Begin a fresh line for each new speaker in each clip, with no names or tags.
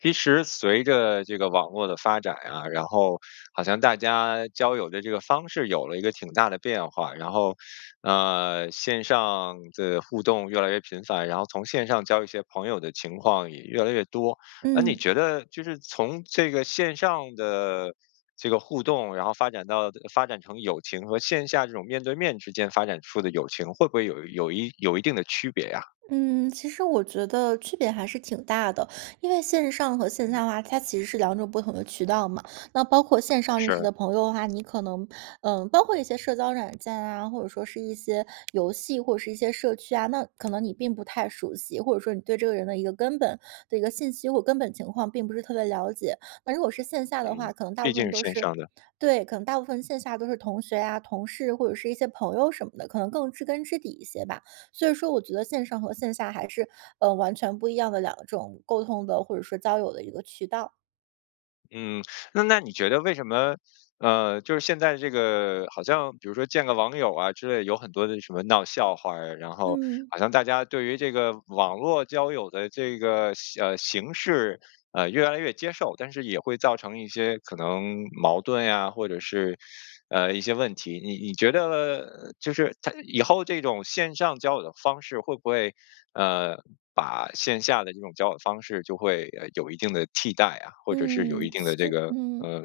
其实随着这个网络的发展呀，然后好像大家交友的这个方式有了一个挺大的变化。然后，呃，线上的互动越来越频繁，然后从线上交一些朋友的情况也越来越多。那你
嗯。
觉得就是从这个线上的这个互动，然后发展到发展成友情，和线下这种面对面之间发展出的友情，会不会有有一有一定的区别呀？
嗯，其实我觉得区别还是挺大的，因为线上和线
嗯。
下的话，它其实是两种不同的渠道嘛。那包括线上认识
是。
的朋友的话，你可能，呃，包括一些社交软件啊，或者说是一些游戏，或者是一些社区啊，那可能你并不太熟悉，或者说你对这个人的一个根本的一个信息或根本情况并不是特别了解。那如果是线下的
嗯，
话，可能大
毕
部
竟
分
是
都
线
是
上的。
对，可能大部分线下都是同学啊，同事或者是一些朋友什么的，可能更知根知底一些吧。所以说我觉得线上和线下还是，呃，完全不一样的两种沟通的，或者说交友的一个渠道。
嗯，那那你觉得为什么，呃，就是现在这个好像比如说见个网友啊之类有很多的什么闹笑话儿呀，然后
嗯。
好像大家对于这个网络交友的这个形呃，形式，呃，越来越接受，但是也会造成一些可能矛盾呀，或者是，呃，一些问题。你你觉得，呃，就是它以后这种线上交友的方式会不会，呃，把线下的这种交往方式就会，呃，有一定的替代啊，或者是有
嗯，
一定的
其
这
实
个，
嗯，
呃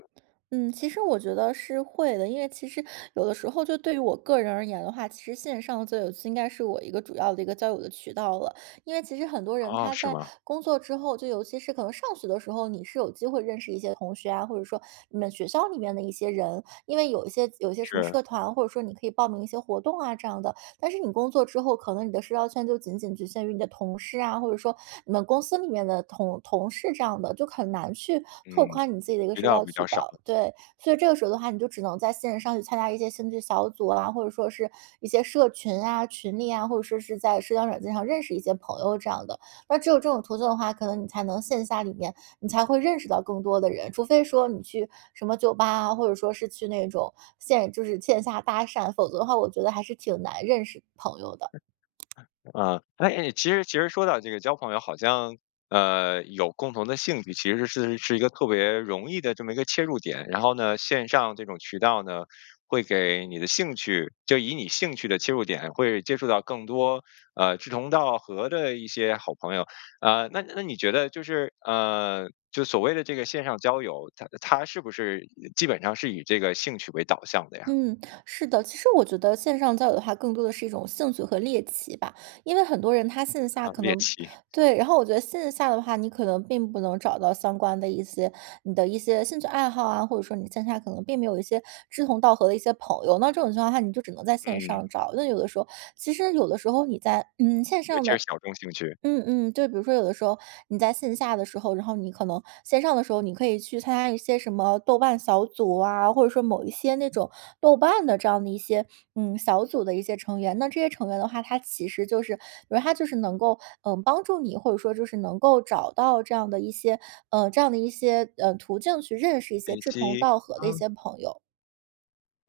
嗯，其实我觉得是会的。因为其实有的时候就对于我个人而言的话，其实线上最应该是我一个主要的一个交友的渠道了，因为其实很多人
哦，
他
是
在
吗？
工作之后，就尤其是可能上学的时候，你是有机会认识一些同学啊，或者说你们学校里面的一些人，因为有一些有一些什么
是。
社团，或者说你可以报名一些活动啊这样的。但是你工作之后，可能你的社交圈就仅仅局限于你的同事啊，或者说你们公司里面的同同事这样的，就很难去拓
嗯，
宽你自己的一个
比
社
较
交
比
渠
较少。
道。对，所以这个时候的话，你就只能在线上去参加一些兴趣小组啊，或者说是一些社群啊，群里啊，或者说是在社交软件上认识一些朋友这样的，那只有这种途径的话，可能你才能线下里面你才会认识到更多的人，除非说你去什么酒吧啊，或者说是去那种线就是线下搭讪，否则的话我觉得还是挺难认识朋友的。
啊，哎，其实其实说到这个交朋友，好像，呃，有共同的兴趣，其实是是一个特别容易的这么一个切入点。然后呢，线上这种渠道呢，会给你的兴趣就以你兴趣的切入点会接触到更多，呃，志同道合的一些好朋友，啊，那那你觉得就是，呃，就所谓的这个线上交友，它它是不是基本上是以这个兴趣为导向的呀？
嗯，是的，其实我觉得线上交友的话更多的是一种兴趣和猎奇吧，因为很多人他线下
呃，
可
猎
能
奇。
对，然后我觉得线下的话，你可能并不能找到相关的一些，你的一些兴趣爱好啊，或者说你线下可能并没有一些志同道合的一些朋友，那这种情况下你就只能在线
嗯。
上找，那有的时候其实有的时候你在嗯，线
尤
上
其是
的
小众兴趣。
嗯嗯，就比如说有的时候，你在线下的时候，然后你可能线上的时候你可以去参加一些什么豆瓣小组啊，或者说某一些那种豆瓣的这样的一些，嗯，小组的一些成员，那这些成员的话，他其实就是，因为他就是能够，呃，帮助你，或者说就是能够找到这样的一些，呃，这样的一些，呃，途径去认识一些志同
[unintelligible]
道合的一
嗯。
些朋友。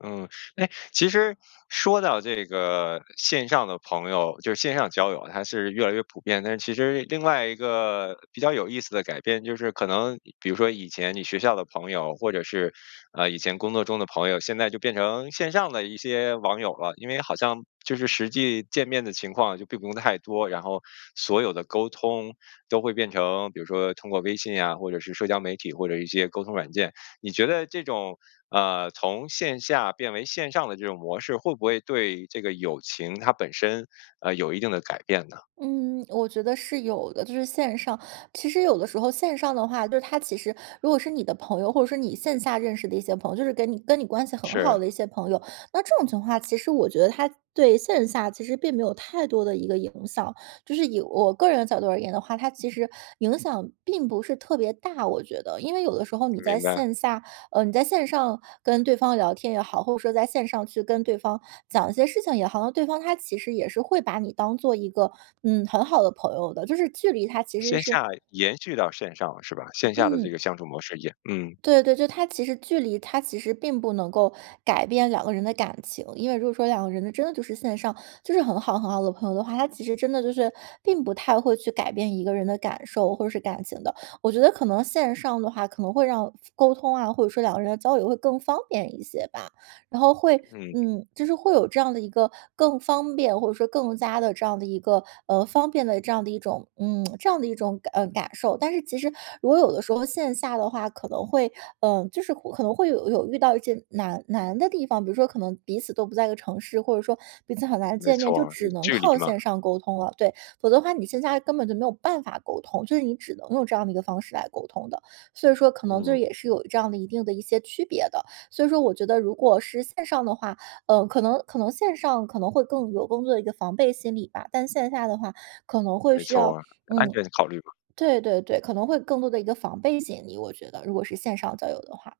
嗯，是哎，其实说到这个线上的朋友，就是线上交友，它是越来越普遍，但是其实另外一个比较有意思的改变，就是可能比如说以前你学校的朋友，或者是，呃，以前工作中的朋友，现在就变成线上的一些网友了。因为好像就是实际见面的情况就并不用太多，然后所有的沟通都会变成，比如说通过微信呀，或者是社交媒体或者一些沟通软件。你觉得这种，呃，从线下变为线上的这种模式，会不会对这个友情它本身，啊，有一定的改变呢？
嗯，我觉得是有的，就是线上，其实有的时候线上的话，就是它其实，如果是你的朋友，或者是你线下认识的一些朋友，就是跟你跟你关系很好
是。
的一些朋友，那这种情况的话其实我觉得它对线下其实并没有太多的一个影响。就是以我个人的角度而言的话，它其实影响并不是特别大，我觉得。因为有的时候你在
明白。
线下，呃，你在线上跟对方聊天也好，或者说在线上去跟对方讲一些事情也好，好像对方他其实也是会把你当做一个，嗯，很好的朋友的。就是距离它其实
线
是
下延续到线上是吧？线下的这个
嗯。
相处模式也嗯。
对对对，就它其实距离它其实并不能够改变两个人的感情，因为如果说两个人真的就是线上就是很好很好的朋友的话，它其实真的就是并不太会去改变一个人的感受或者是感情的。我觉得可能线上的话，可能会让复沟通啊，或者说两个人的交流会更方便一些吧。然后会，
嗯。
嗯，就是会有这样的一个更方便，或者说更加地这样的一个，呃，方便的这样的一种，嗯，这样的一种，啊，感受。但是其实，如果有的时候线下的话可能会，呃，就是可能会有有遇到一些难难的地方，比如说可能彼此都不在一个城市，或者说彼此很难
没
见面，
错
就
儿。呃，
只能
距离
靠
嘛。
线上沟通了。对，否则的话你线下根本就没有办法沟通，所以你只能用这样的一个方式来沟通的。所以说可能就
嗯。
是也是有这样的一定的一些区别的。所以说我觉得如果是线上的话，呃，可能可能线上可能会更有工作的一个防备心理吧。但线下的话可能会
没
需
错
要，
儿。安
嗯
全考虑嘛。
对对对，可能会更多的一个防备心理，我觉得，如果是线上交友的话。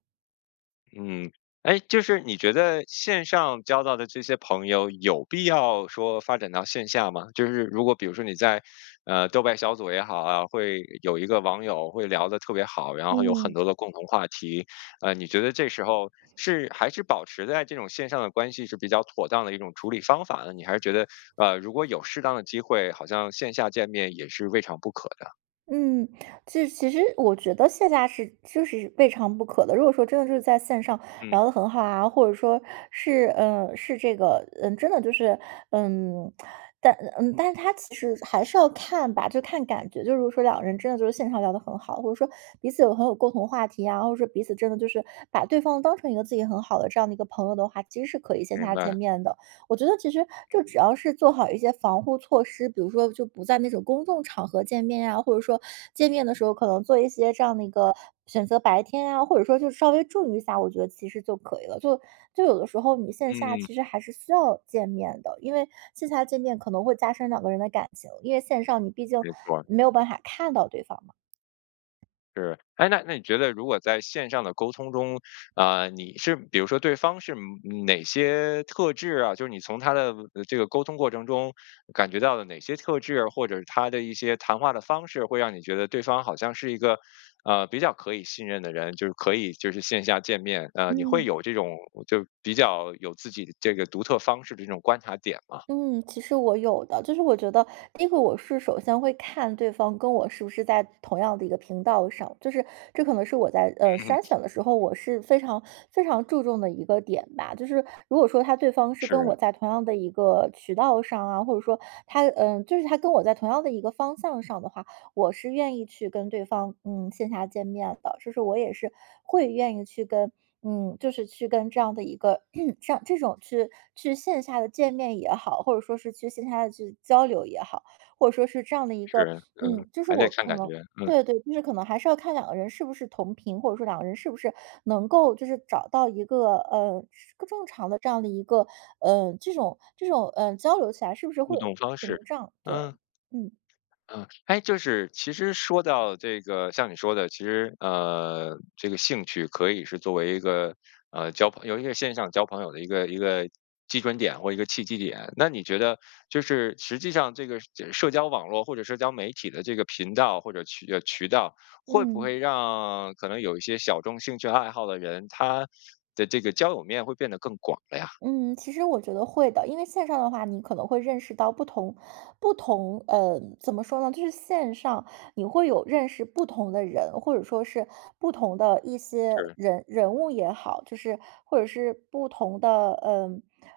嗯，诶，就是你觉得线上交到的这些朋友有必要说发展到线下吗？就是如果比如说你在，呃，豆瓣小组也好啊，会有一个网友，会聊得特别好，然后有很
嗯。
多的共同话题。呃，你觉得这时候，是还是保持在这种线上的关系是比较妥当的一种处理方法呢？你还是觉得，啊，如果有适当的机会，好像线下见面也是未尝不可的？
嗯，其实其实我觉得线下是就是未尝不可的。如果说真的是在线上
嗯。
聊得很好啊，或者说，是呃，是这个嗯，真的就是嗯，但嗯，但它其实还是要看吧，就看感觉，就是说两个人真的就是线上聊得很好，或者说彼此有很有共同话题啊，或者说彼此真的就是把对方当成一个自己很好的这样的一个朋友的话，其实是可以线
明
下见
白。
面的。我觉得其实就只要是做好一些防护措施，比如说就不在那种公众场合见面啊，或者说见面的时候可能做一些这样的一个选择白天啊，或者说就稍微注意一下，我觉得其实就可以了。就就有的时候你线下
嗯。
其实还是需要见面的，因为线下见面可能会加深两个人的感情，因为线上你毕竟
没错儿。
没有办法看到对方嘛。
是。诶，那那你觉得如果在线上的沟通中，啊，你是比如说对方是，嗯，哪些特质啊，就是你从他的，呃，这个沟通过程中感觉到了哪些特质？或者他的一些谈话的方式会让你觉得对方好像是一个，呃，比较可以信任的人？就是可以就是线下见面，呃，你会
嗯。
有这种就比较有自己的这个独特方式的这种观察点吗？
嗯，其实我有的。就是我觉得第一个我是首先会看对方跟我是不是在同样的一个频道上，就是这可能是我在，呃，
嗯哼。
筛选的时候，我是非常非常注重的一个点吧。就是如果说他对方是跟我
是。
在同样的一个渠道上啊，或者说他呃，就是他跟我在同样的一个方向上的话，我是愿意去跟对方，嗯，线下见面的。是说我也是会愿意去跟嗯，就是去跟这样的一个 像这种去去线下的见面也好，或者说是去线下的去交流也好，或者说是这样的一个，
是，嗯，
嗯，就是
还得
我
看
可
感
能
觉，嗯。
对对，就是可能还是要看两个人是不是同频，或者说两个人是不是能够就是找到一个，呃，正常的这样的一个，呃，这种这种，呃，交流起来是不是会
互
有，
动方
屏
式，
障，对，
嗯。
嗯。
嗯。诶，就是其实说到这个像你说的，其实，呃，这个兴趣可以是作为一个，呃，交朋友因为线上交朋友的一个一个基准点或一个契机点，那你觉得就是实际上这个这社交网络或者社交媒体的这个频道或者渠呃，渠道，会不会
嗯。
让可能有一些小众兴趣爱好的人，他的这个交友面会变得更广了呀？
嗯，其实我觉得会的。因为线上的话，你可能会认识到不同不同，呃，怎么说呢？就是线上你会有认识不同的人，或者说是不同的一些
是。
人人物也好，就是或者是不同的，呃，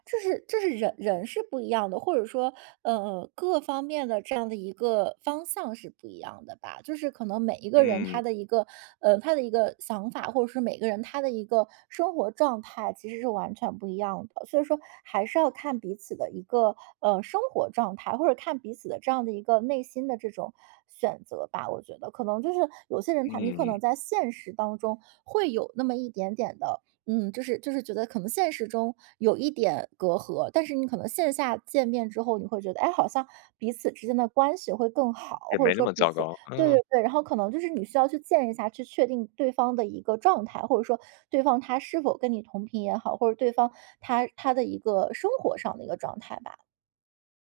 就是就是人人是不一样的，或者说，呃，各方面的这样的一个方向是不一样的吧。就是可能每一个人
嗯。
他的一个，呃，他的一个想法，或者是每个人他的一个生活状态其实是完全不一样的。所以说还是要看彼此的一个，呃，生活状态，或者看彼此的这样的一个内心的这种选择吧，我觉得，可能就是有些人他你可
嗯。
能在现实当中会有那么一点点的，嗯，就是就是觉得可能现实中有一点隔阂。但是你可能线下见面之后，你会觉得，诶，好像彼此之间的关系会更好。
也
或者
没那
说
么
彼
糟
此
糕，
对对
嗯。
对，然后可能就是你需要去见一下，去确定对方的一个状态，或者说对方他是否跟你同频也好，或者对方他他的一个生活上的一个状态吧。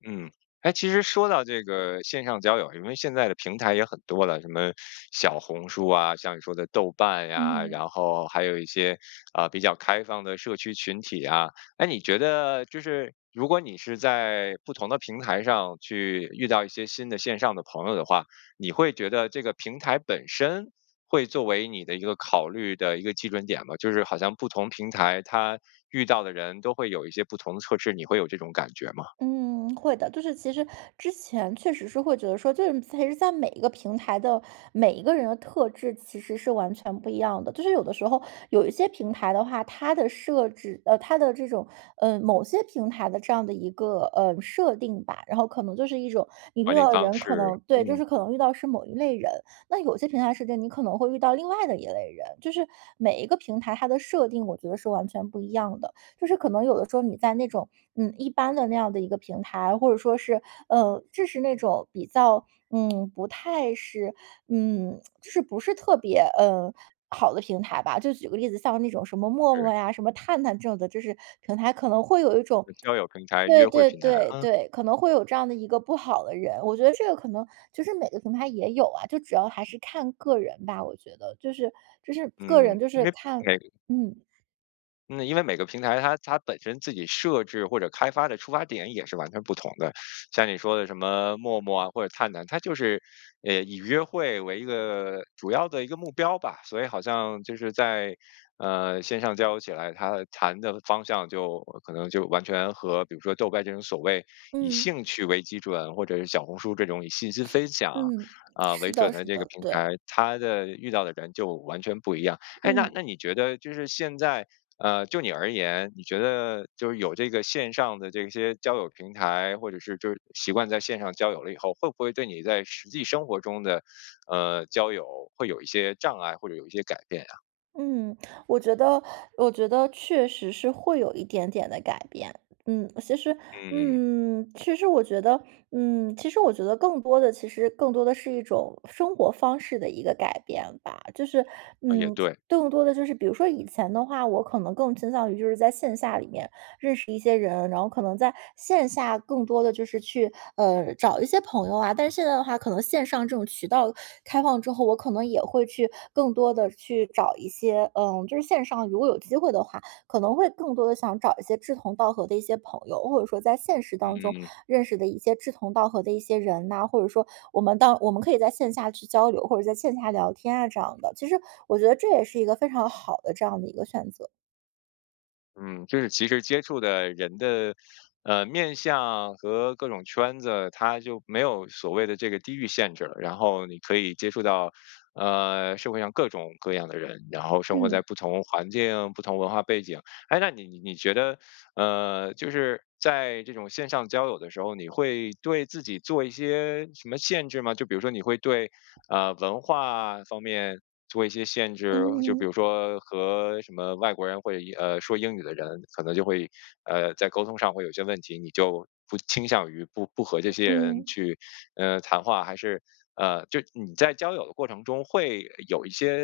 嗯。诶，其实说到这个线上交友，因为现在的平台也很多了，什么小红书啊，像你说的豆瓣呀，
嗯。
然后还有一些，呃，比较开放的社区群体啊。诶，你觉得就是如果你是在不同的平台上去遇到一些新的线上的朋友的话，你会觉得这个平台本身会作为你的一个考虑的一个基准点吗？就是好像不同平台它遇到的人都会有一些不同的特质，你会有这种感觉吗？
嗯，会的。就是其实之前确实是会觉得说，就是其实在每一个平台的每一个人的特质其实是完全不一样的。就是有的时候有一些平台的话，它的设置，呃它的这种，呃某些平台的这样的一个，呃，设定吧然后可能就是一种你
管
遇
理
到的
方
人，可
式。
能对，就
嗯。
是可能遇到是某一类人，那有些平台设置是你可能会遇到另外的一类人，就是每一个平台，它的设定我觉得是完全不一样的。就是可能有的时候你在那种，嗯，一般的那样的一个平台，或者说是，呃就是那种比较，嗯不太是，嗯，就是不是特别，呃，好的平台吧。就举个例子，像那种什么默
是。
默呀，什么探探这种的就是平台，可能会有一种
这交友平台，约
对
会
对
平台。
对
嗯。
对，可能会有这样的一个不好的人，我觉得这个可能就是每个平台也有啊，就主要还是看个人吧，我觉得就是就是个
嗯，
人就
因
是
为
看
每
嗯。
嗯，因为每个平台它它本身自己设置或者开发的出发点也是完全不同的。像你说的什么默默啊或者探探，它就是，呃，以约会为一个主要的一个目标吧。所以好像就是在，呃，线上交流起来，他谈的方向就可能就完全和比如说豆瓣这种所谓以
嗯。
兴趣为基准，或者是小红书这种以信息分享，
嗯。
呃，
是
为准
的
的
是
这个
的，
平
对。
台，它的遇到的人就完全不一样。哎，那
嗯。
那你觉得就是现在，呃，就你而言，你觉得就是有这个线上的这些交友平台，或者是就是习惯在线上交友了以后，会不会对你在实际生活中的，呃，交友会有一些障碍，或者有一些改变呀？
嗯，我觉得我觉得确实是会有一点点的改变。嗯，其实
嗯。
嗯，其实我觉得嗯，其实我觉得更多的其实更多的是一种生活方式的一个改变吧。就是，
呃，也
嗯，
对。
更多的就是比如说以前的话，我可能更倾向于就是在线下里面认识一些人，然后可能在线下更多地就是去，呃，找一些朋友啊。但现在的话可能线上这种渠道开放之后，我可能也会去更多地去找一些嗯，就是线上如果有机会的话，可能会更多地想找一些志同道合的一些朋友。或者说在现实当中
嗯。
认识的一些志同道合的一些人呐，或者说我们到我们可以在线下去交流，或者在线下聊天啊，这样的。其实我觉得这也是一个非常好的这样的一个选择。
嗯，就是其实接触的人的，呃，面向和各种圈子，它就没有所谓的这个地域限制了。然后你可以接触到，呃，社会上各种各样的人，然后生活在
嗯。
不同环境，不同文化背景。诶，那你你觉得，呃，就是在这种线上交友的时候，你会对自己做一些什么限制吗？就比如说你会对，啊，文化方面做一些限制？就比
嗯。
如说和什么外国人会英啊，说英语的人可能就会，呃，在沟通上会有一些问题，你就不倾向于不不和这些
嗯，
人
嗯。
去，呃，谈话还是，呃，就你在交友的过程中会呃有一些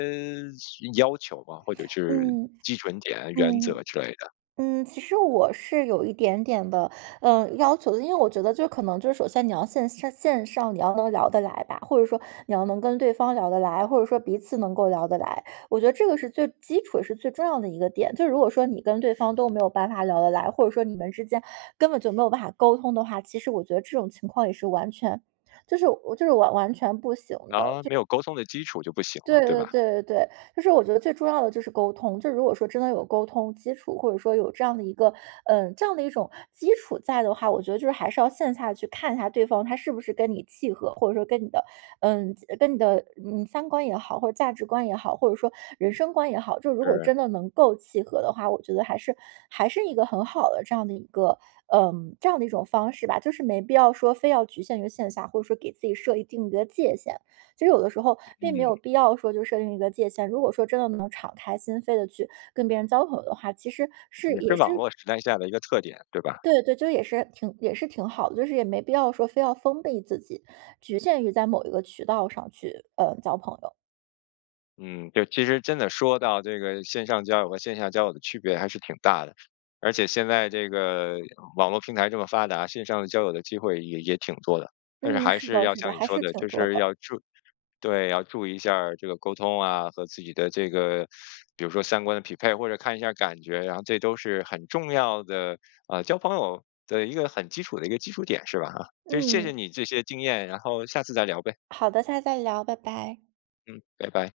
什呃要求吗？或者是
嗯，
基准点原
嗯，
则之类的？
嗯，其实我是有一点点的，呃，要求的。因为我觉得，就是可能就是首先你要先线上线上你要能聊得来吧，或者说你要能跟对方聊得来，或者说彼此能够聊得来。我觉得这个是最基础的，也是最重要的一个点。就如果说你跟对方都没有办法聊得来，或者说你们之间根本就没有办法沟通的话，其实我觉得这种情况也是完全，就是我就是我完全不行的。
啊，
就
没有沟通的基础就不行
对
了，对
对
吧？
对对对，就是我觉得最重要的就是沟通，就是如果说真的有沟通基础，或者说有这样的一个，呃，这样的一种基础在的话，我觉得就是还是要线下去看一下对方他是不是跟你契合，或者说跟你的，呃，跟你的嗯，三观也好，或者价值观也好，或者说人生观也好，就是如果
是。
真的能够契合的话，我觉得还是还是一个很好的，这样的一个，呃，这样的一种方式吧。就是没必要说非要局限于线下，或者说给自己设一定的界限。其实有的时候并没
嗯。
有必要说就设定一个界限。如果说真的能敞开心扉地去跟别人交朋友的话，其实是
也是
也
网
是
络时代下的一个特点，对吧？
对对对，就是也是也是挺好的，就是也没必要说非要封闭自己，局限于在某一个渠道上去，呃，交朋友。
嗯，对，其实真的说到这个线上交友和线下交友的区别还是挺大的。而且现在这个网络平台这么发达，线上交友的机会也也挺多的，但是
嗯，
还
是
是
的，
要
是的，
像你
还
说
是
的
挺
就
多
是
的。
要注对，要注意一下这个沟通啊，和自己的这个 比如说三观的匹配，或者看一下感觉，然后这都是很重要的，呃，交朋友的一个很基础的一个基础点是吧？就是谢
嗯。
谢你这些经验，然后下次再聊呗。
好的下次再聊。拜拜。
嗯。拜拜。